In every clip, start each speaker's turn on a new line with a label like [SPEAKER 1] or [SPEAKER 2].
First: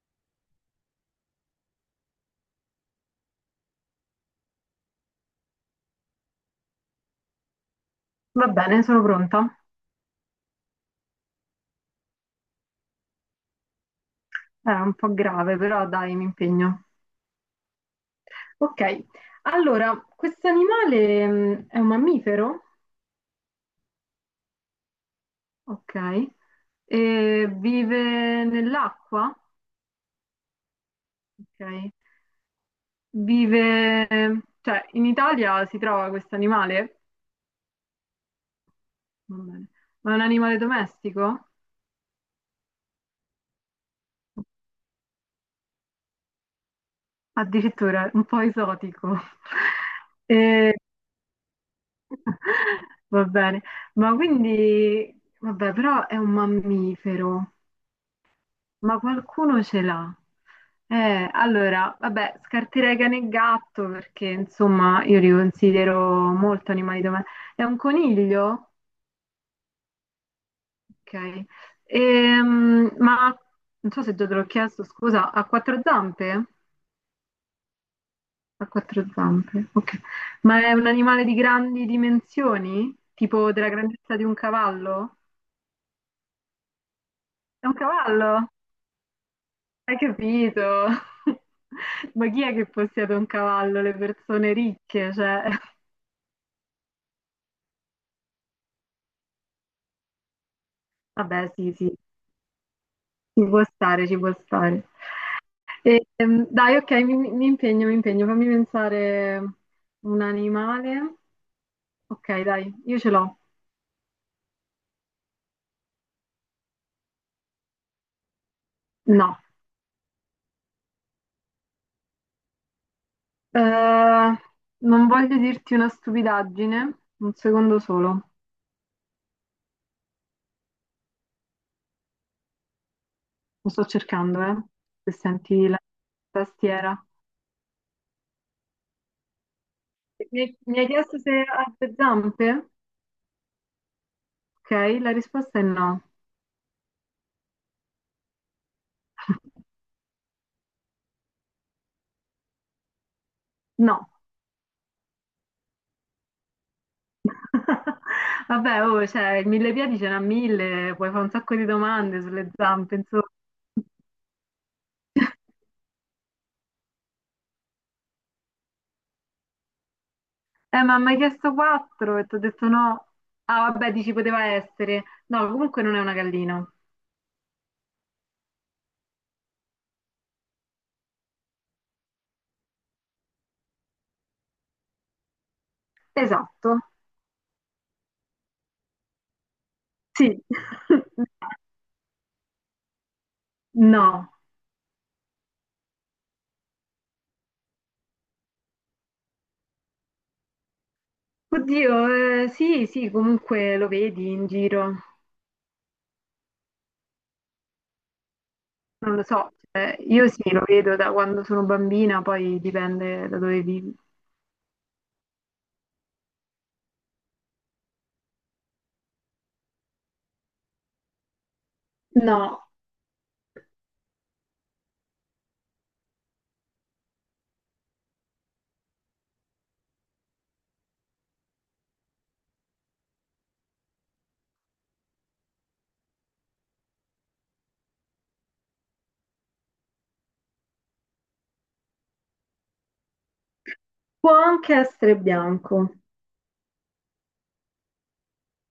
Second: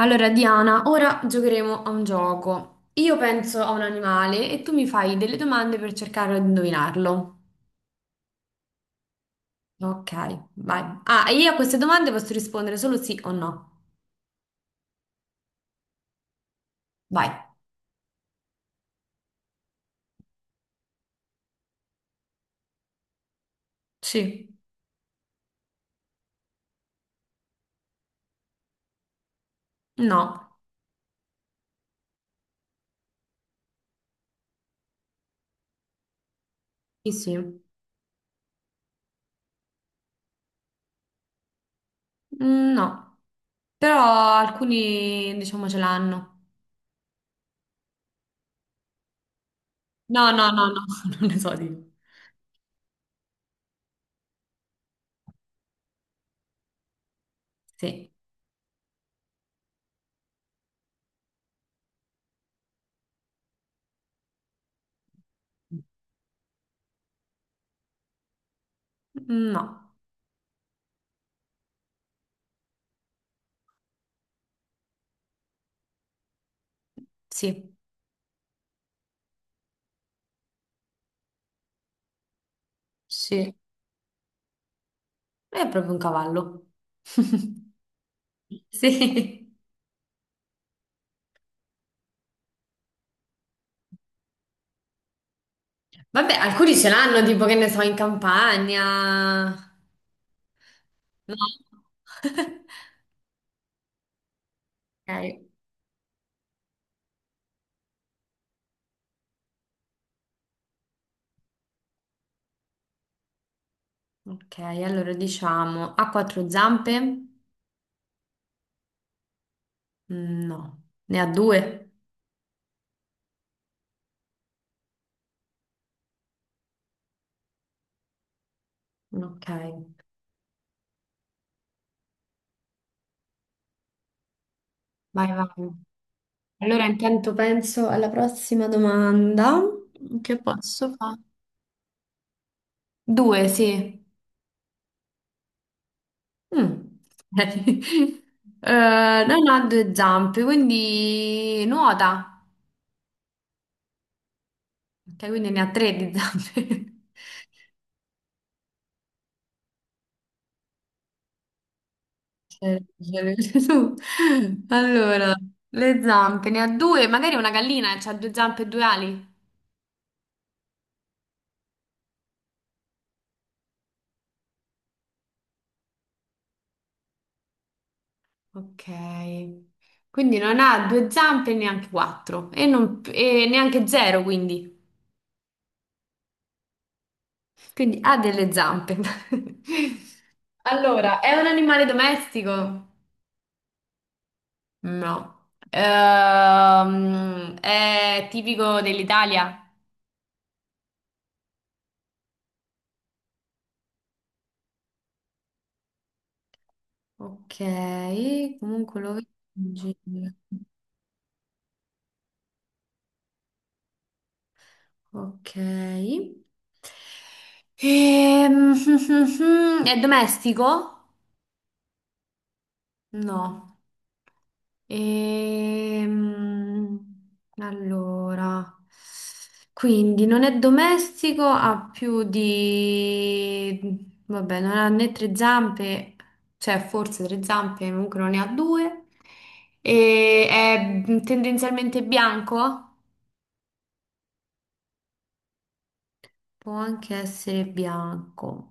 [SPEAKER 1] Allora, Diana, ora giocheremo a un gioco. Io penso a un animale e tu mi fai delle domande per cercare di indovinarlo.
[SPEAKER 2] Va bene, sono pronta.
[SPEAKER 1] Ok, vai. Ah, e io a queste domande posso rispondere solo sì o no.
[SPEAKER 2] Era un po' grave, però dai, mi impegno.
[SPEAKER 1] Vai.
[SPEAKER 2] Ok, allora, questo animale è un mammifero,
[SPEAKER 1] Sì.
[SPEAKER 2] ok, e vive nell'acqua,
[SPEAKER 1] No.
[SPEAKER 2] ok, vive, cioè in Italia si trova questo animale.
[SPEAKER 1] Sì, sì.
[SPEAKER 2] Va bene, ma è un animale domestico?
[SPEAKER 1] Mm, no. Però alcuni, diciamo, ce l'hanno.
[SPEAKER 2] Addirittura un po' esotico.
[SPEAKER 1] No, no, no,
[SPEAKER 2] E-
[SPEAKER 1] no, non ne so di.
[SPEAKER 2] Va bene, ma quindi, vabbè, però è un mammifero.
[SPEAKER 1] Sì.
[SPEAKER 2] Ma qualcuno ce l'ha. Allora, vabbè, scarterei cane e gatto perché insomma io li considero molto animali domestici. È un coniglio?
[SPEAKER 1] No.
[SPEAKER 2] Ok. Ma non so se già te l'ho chiesto, scusa, ha quattro zampe?
[SPEAKER 1] Sì.
[SPEAKER 2] Ha quattro zampe, ok. Ma è un animale di grandi dimensioni? Tipo
[SPEAKER 1] Sì.
[SPEAKER 2] della grandezza di un cavallo?
[SPEAKER 1] È proprio un cavallo.
[SPEAKER 2] È un cavallo?
[SPEAKER 1] Sì.
[SPEAKER 2] Hai capito? Ma chi è che possiede un cavallo? Le persone ricche, cioè...
[SPEAKER 1] Vabbè, alcuni ce l'hanno, tipo che ne so, in campagna. No?
[SPEAKER 2] Vabbè, sì, sì, ci può stare, ci può stare.
[SPEAKER 1] Ok,
[SPEAKER 2] E, dai, ok, mi impegno, mi impegno. Fammi pensare un animale. Ok, dai, io ce l'ho.
[SPEAKER 1] ok, allora diciamo ha quattro zampe?
[SPEAKER 2] No.
[SPEAKER 1] Mm, no, ne ha due.
[SPEAKER 2] Eh, non voglio dirti una stupidaggine, un secondo solo.
[SPEAKER 1] Ok,
[SPEAKER 2] Lo sto cercando, se
[SPEAKER 1] vai, vai.
[SPEAKER 2] senti la
[SPEAKER 1] Allora
[SPEAKER 2] tastiera.
[SPEAKER 1] intanto penso alla prossima domanda. Che
[SPEAKER 2] Mi hai
[SPEAKER 1] posso
[SPEAKER 2] chiesto
[SPEAKER 1] fare?
[SPEAKER 2] se ha due zampe?
[SPEAKER 1] Due, sì.
[SPEAKER 2] Ok, la risposta è no.
[SPEAKER 1] Mm. Non ha due zampe, quindi nuota.
[SPEAKER 2] No.
[SPEAKER 1] Ok, quindi ne ha tre di zampe.
[SPEAKER 2] Vabbè, oh, cioè, il mille piedi ce n'ha mille, puoi fare un sacco di domande sulle
[SPEAKER 1] Eh,
[SPEAKER 2] zampe, insomma.
[SPEAKER 1] tu. Allora, le zampe ne ha due, magari una gallina ha due zampe e due ali.
[SPEAKER 2] Ma mi hai chiesto quattro e ti ho detto no. Ah, vabbè, dici poteva essere. No, comunque non è una gallina.
[SPEAKER 1] Ok. Quindi non ha due zampe e neanche quattro e, e neanche zero, quindi.
[SPEAKER 2] Esatto.
[SPEAKER 1] Quindi ha delle zampe.
[SPEAKER 2] Sì.
[SPEAKER 1] Allora, è un animale domestico?
[SPEAKER 2] No.
[SPEAKER 1] No. È tipico dell'Italia?
[SPEAKER 2] Oddio, sì, sì, comunque lo vedi in giro.
[SPEAKER 1] Ok, comunque lo
[SPEAKER 2] Non lo
[SPEAKER 1] vedo
[SPEAKER 2] so,
[SPEAKER 1] in
[SPEAKER 2] cioè, io
[SPEAKER 1] giro.
[SPEAKER 2] sì, lo vedo da quando sono bambina, poi dipende da dove vivi.
[SPEAKER 1] Ok. Ehm, È domestico?
[SPEAKER 2] No,
[SPEAKER 1] No. Ehm, Allora, quindi non è domestico, ha più di... Vabbè, non ha né tre zampe, cioè forse tre zampe, comunque non ne ha due. E è tendenzialmente bianco?
[SPEAKER 2] può anche essere bianco.
[SPEAKER 1] Può anche essere bianco.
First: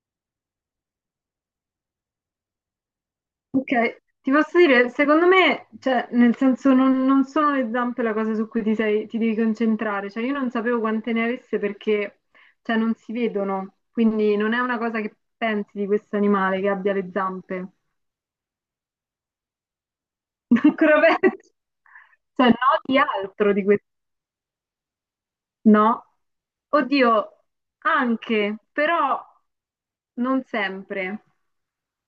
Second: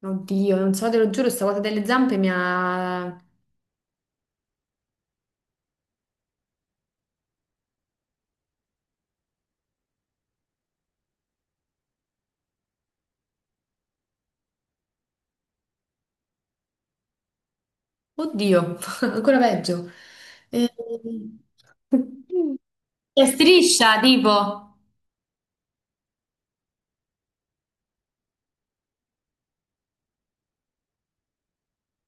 [SPEAKER 1] Oddio, non so, te lo giuro, sta cosa delle zampe mi ha...
[SPEAKER 2] Ok, ti posso dire, secondo me, cioè, nel senso, non sono le zampe la cosa su cui ti, sei- ti devi concentrare. Cioè, io non sapevo quante ne avesse perché, cioè, non si vedono, quindi non è una cosa che pensi di questo animale che abbia le zampe.
[SPEAKER 1] Oddio, ancora peggio. Eh,
[SPEAKER 2] Ancora peggio. Cioè, no, di
[SPEAKER 1] Che
[SPEAKER 2] altro di questo.
[SPEAKER 1] striscia, tipo.
[SPEAKER 2] No. Oddio, anche, però non sempre.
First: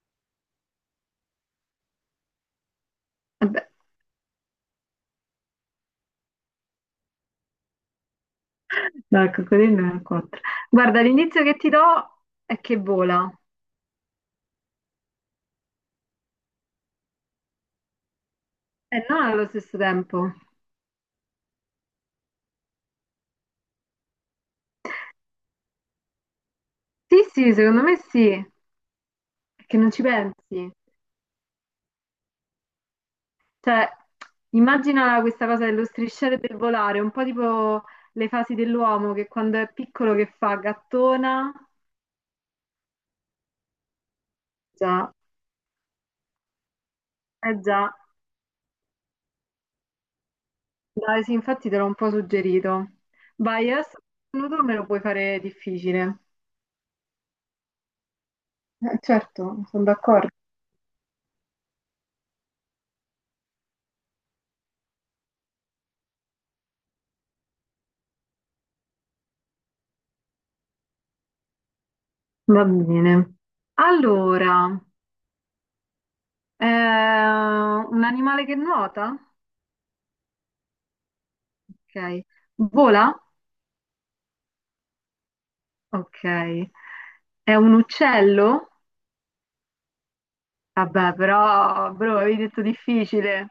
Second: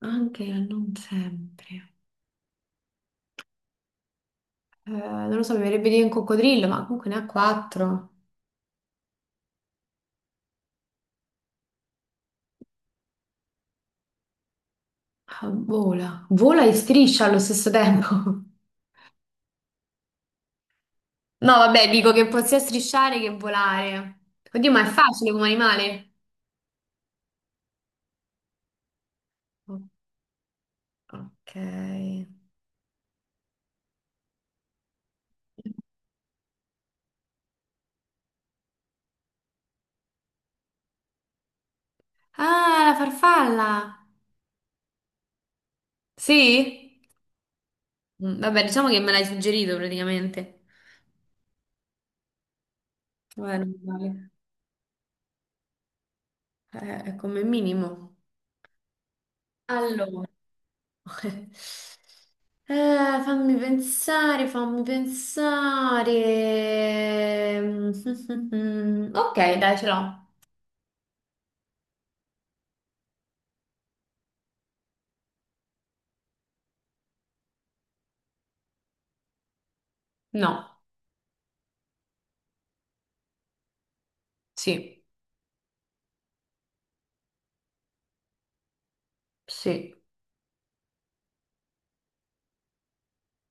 [SPEAKER 1] Anche non sempre.
[SPEAKER 2] Vabbè.
[SPEAKER 1] Non lo so, mi verrebbe di dire un coccodrillo, ma comunque ne ha quattro.
[SPEAKER 2] No, il coccodrillo ne ha quattro. Guarda, l'indizio che ti do è che vola.
[SPEAKER 1] Ah, vola. Vola e striscia allo stesso tempo.
[SPEAKER 2] E non allo stesso tempo.
[SPEAKER 1] No, vabbè, dico che può sia strisciare che volare. Oddio, ma è facile come animale.
[SPEAKER 2] Sì, sì, secondo me sì, perché
[SPEAKER 1] O-
[SPEAKER 2] non ci pensi.
[SPEAKER 1] Ok.
[SPEAKER 2] Cioè, immagina questa cosa dello strisciare e del volare, un po' tipo le fasi dell'uomo che quando è piccolo che fa gattona.
[SPEAKER 1] Ah, la farfalla.
[SPEAKER 2] Già,
[SPEAKER 1] Sì?
[SPEAKER 2] eh già.
[SPEAKER 1] Mm, vabbè, diciamo che me l'hai suggerito praticamente.
[SPEAKER 2] Dai, sì, infatti te l'ho un po' suggerito.
[SPEAKER 1] Vabbè,
[SPEAKER 2] Vai,
[SPEAKER 1] non
[SPEAKER 2] adesso
[SPEAKER 1] vale.
[SPEAKER 2] tu me lo puoi fare difficile.
[SPEAKER 1] È come minimo.
[SPEAKER 2] Certo, sono
[SPEAKER 1] Allora,
[SPEAKER 2] d'accordo.
[SPEAKER 1] eh, fammi pensare. Mm, mm, mm. Ok, dai, ce l'ho.
[SPEAKER 2] Va bene. Allora, un animale che nuota?
[SPEAKER 1] No,
[SPEAKER 2] Ok. Vola?
[SPEAKER 1] sì,
[SPEAKER 2] Ok. È un uccello?
[SPEAKER 1] sì.
[SPEAKER 2] Vabbè, però, bro, avevi detto difficile.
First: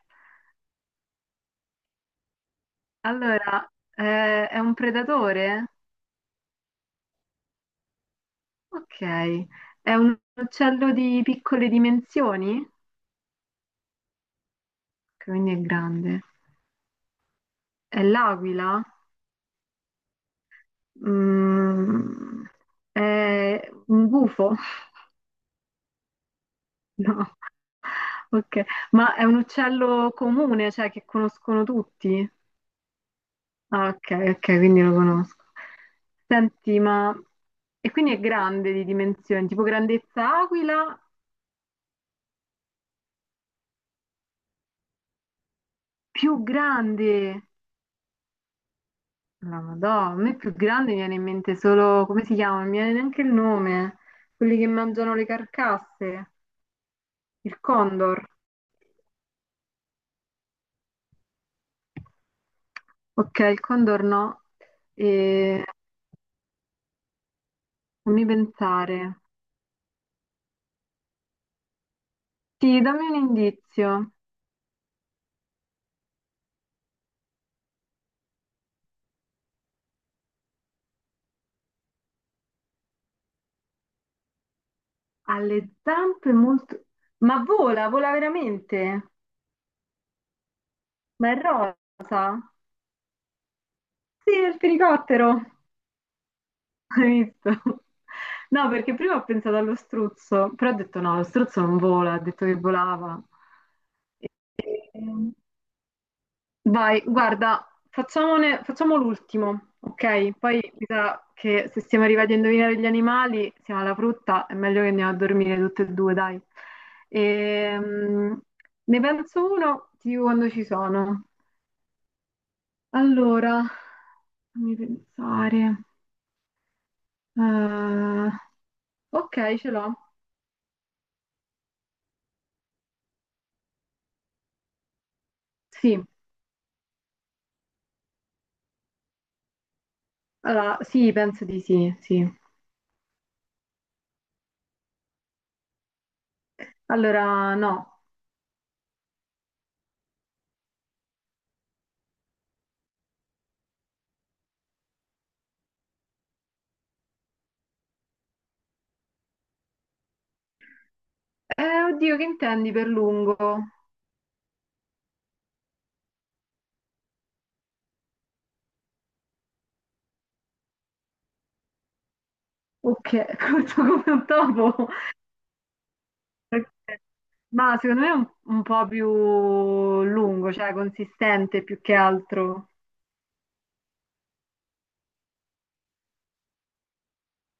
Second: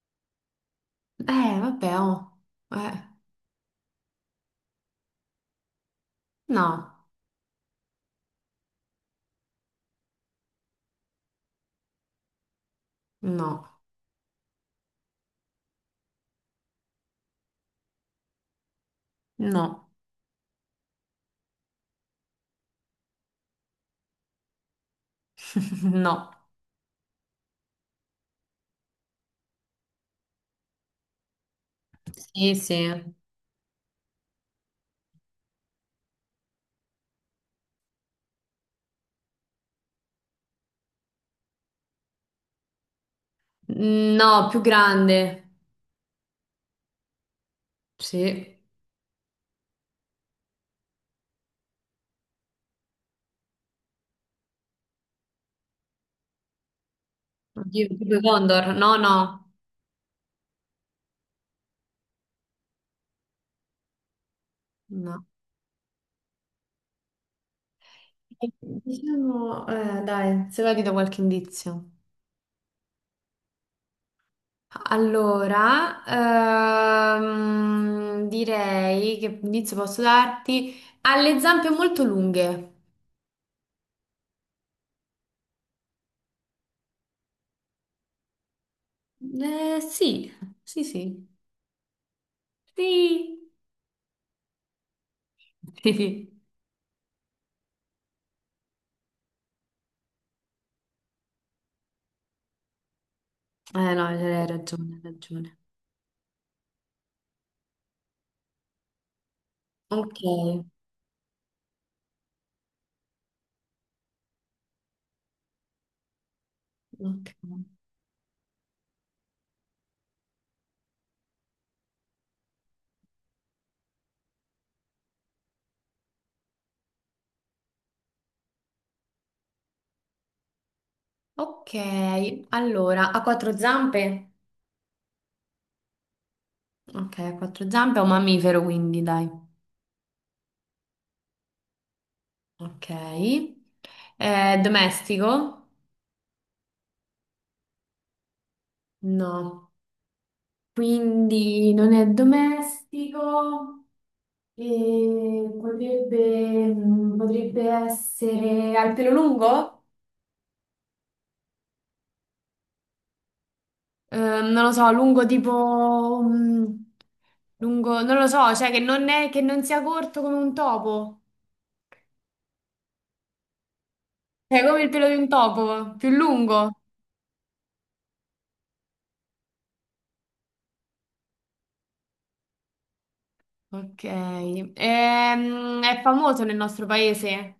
[SPEAKER 1] Vabbè, oh. Eh,
[SPEAKER 2] Allora, è un predatore?
[SPEAKER 1] no,
[SPEAKER 2] Ok. È un uccello di piccole dimensioni? Ok,
[SPEAKER 1] no,
[SPEAKER 2] quindi è grande. È l'aquila?
[SPEAKER 1] no,
[SPEAKER 2] Mm, è un gufo?
[SPEAKER 1] no.
[SPEAKER 2] No. Ok. Ma è un uccello comune, cioè che conoscono tutti?
[SPEAKER 1] Sì, sì.
[SPEAKER 2] Ah, ok, ok, quindi lo conosco. Senti, ma... E quindi è grande di dimensioni, tipo grandezza aquila,
[SPEAKER 1] No, più grande.
[SPEAKER 2] più grande.
[SPEAKER 1] Sì.
[SPEAKER 2] La Madonna, a me più grande mi viene in mente solo... come si chiama? Non mi viene neanche il nome. Quelli che mangiano le carcasse. Il
[SPEAKER 1] Oddio, tipo
[SPEAKER 2] condor.
[SPEAKER 1] i Condor. No, no,
[SPEAKER 2] Ok, il condor no.
[SPEAKER 1] no.
[SPEAKER 2] E... Fammi pensare.
[SPEAKER 1] Diciamo, dai, se va ti do qualche indizio.
[SPEAKER 2] Sì, dammi un indizio.
[SPEAKER 1] Allora, direi che inizio posso darti ha le zampe molto lunghe.
[SPEAKER 2] Ha le zampe molto... Ma vola, vola veramente?
[SPEAKER 1] Sì, sì, sì.
[SPEAKER 2] Ma è rosa?
[SPEAKER 1] Sì.
[SPEAKER 2] Sì, è il fenicottero.
[SPEAKER 1] Sì.
[SPEAKER 2] Hai visto? No, perché prima ho pensato allo struzzo, però ho detto no, lo struzzo non vola, ha detto che volava.
[SPEAKER 1] Eh no, hai ragione, hai
[SPEAKER 2] Ehm,
[SPEAKER 1] ragione.
[SPEAKER 2] Vai, guarda, facciamone- facciamo l'ultimo,
[SPEAKER 1] Ok,
[SPEAKER 2] ok? Poi mi sa che se siamo arrivati a indovinare gli animali, siamo alla frutta, è meglio che andiamo a dormire tutte e due, dai.
[SPEAKER 1] ok.
[SPEAKER 2] Ehm, ne penso uno, ti dico quando ci sono. Allora, fammi pensare. Eh, ok, ce l'ho.
[SPEAKER 1] Ok, allora, ha quattro zampe?
[SPEAKER 2] Sì,
[SPEAKER 1] Ok, ha quattro zampe, è un mammifero quindi, dai.
[SPEAKER 2] allora, sì, penso di sì, sì.
[SPEAKER 1] Ok. Domestico?
[SPEAKER 2] Allora, no.
[SPEAKER 1] No. Quindi non è domestico e potrebbe, mm, potrebbe essere al pelo lungo?
[SPEAKER 2] Oddio, che intendi per lungo?
[SPEAKER 1] Non lo so, lungo tipo... mm, lungo, non lo so, cioè che non è, che non sia corto come un topo,
[SPEAKER 2] Ok, corto come un
[SPEAKER 1] cioè come
[SPEAKER 2] topo.
[SPEAKER 1] il pelo di un topo, più lungo.
[SPEAKER 2] Ok. Ma secondo me è un po' più lungo, cioè consistente più che altro.
[SPEAKER 1] Ok, è famoso nel nostro paese,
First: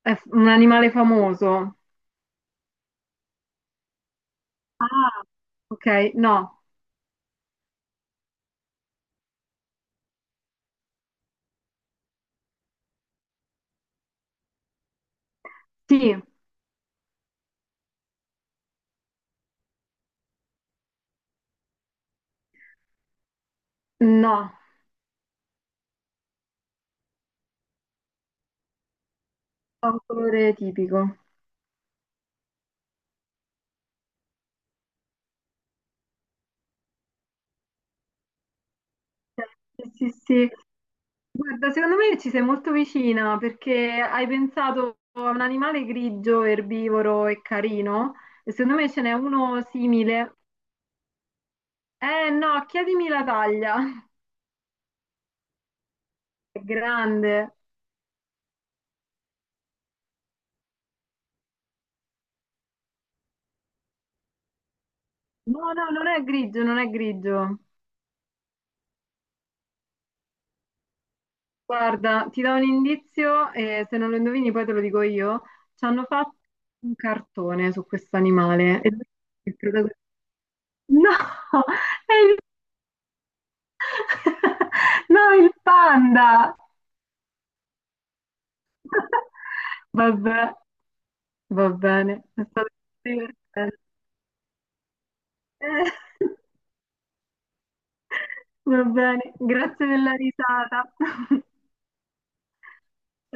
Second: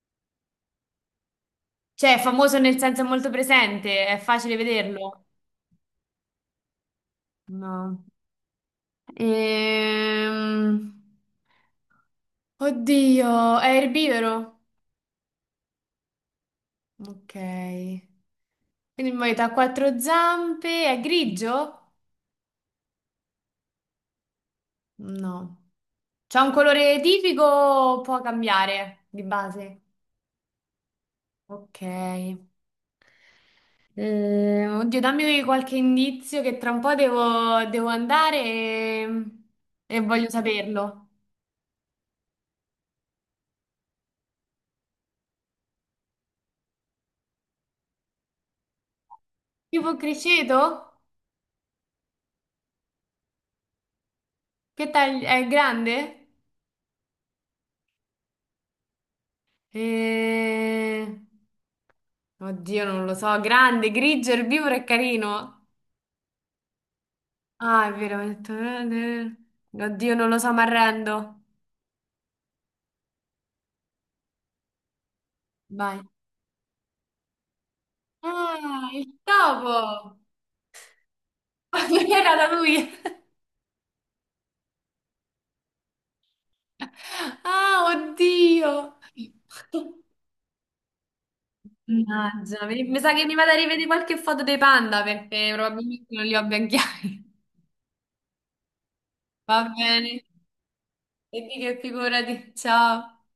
[SPEAKER 2] È f- un animale famoso.
[SPEAKER 1] cioè è famoso nel senso è molto presente, è facile
[SPEAKER 2] Ah,
[SPEAKER 1] vederlo.
[SPEAKER 2] ok, no.
[SPEAKER 1] No. Ehm, Oddio, è erbivoro?
[SPEAKER 2] Sì,
[SPEAKER 1] Ok. Quindi muoio ha quattro zampe, è grigio?
[SPEAKER 2] no,
[SPEAKER 1] No. C'ha un colore tipico o può cambiare di base?
[SPEAKER 2] ha un colore tipico.
[SPEAKER 1] Ok. Oddio, dammi qualche indizio che tra un po' devo,
[SPEAKER 2] Sì,
[SPEAKER 1] e
[SPEAKER 2] sì,
[SPEAKER 1] voglio
[SPEAKER 2] sì.
[SPEAKER 1] saperlo.
[SPEAKER 2] Guarda, secondo me ci sei molto vicina perché hai pensato a un animale grigio, erbivoro e carino e secondo me ce n'è uno
[SPEAKER 1] Tipo
[SPEAKER 2] simile.
[SPEAKER 1] criceto?
[SPEAKER 2] Eh no, chiedimi la taglia.
[SPEAKER 1] Che taglio? È grande?
[SPEAKER 2] È grande.
[SPEAKER 1] Eh, Oddio, non lo so. Grande, grigio, erbivoro e carino.
[SPEAKER 2] No, no, non è grigio, non è grigio.
[SPEAKER 1] Ah, è vero, ho detto. Eh, eh. Oddio, non lo so, mi arrendo.
[SPEAKER 2] Guarda, ti do un indizio e se non lo indovini poi te lo dico io. Ci
[SPEAKER 1] Vai.
[SPEAKER 2] hanno fatto un cartone su questo animale.
[SPEAKER 1] Ah,
[SPEAKER 2] E
[SPEAKER 1] il
[SPEAKER 2] il protagonista-
[SPEAKER 1] topo!
[SPEAKER 2] No,
[SPEAKER 1] Non
[SPEAKER 2] è
[SPEAKER 1] era
[SPEAKER 2] il...
[SPEAKER 1] da lui.
[SPEAKER 2] no, il panda.
[SPEAKER 1] Ah, oddio.
[SPEAKER 2] Vabbè, va bene, è
[SPEAKER 1] Mannaggia,
[SPEAKER 2] stato
[SPEAKER 1] mi sa che mi vado a
[SPEAKER 2] divertente.
[SPEAKER 1] rivedere qualche foto dei panda perché probabilmente non li ho ben chiari.
[SPEAKER 2] Va bene,
[SPEAKER 1] Va
[SPEAKER 2] grazie della
[SPEAKER 1] bene.
[SPEAKER 2] risata.
[SPEAKER 1] E di che figurati. Ciao.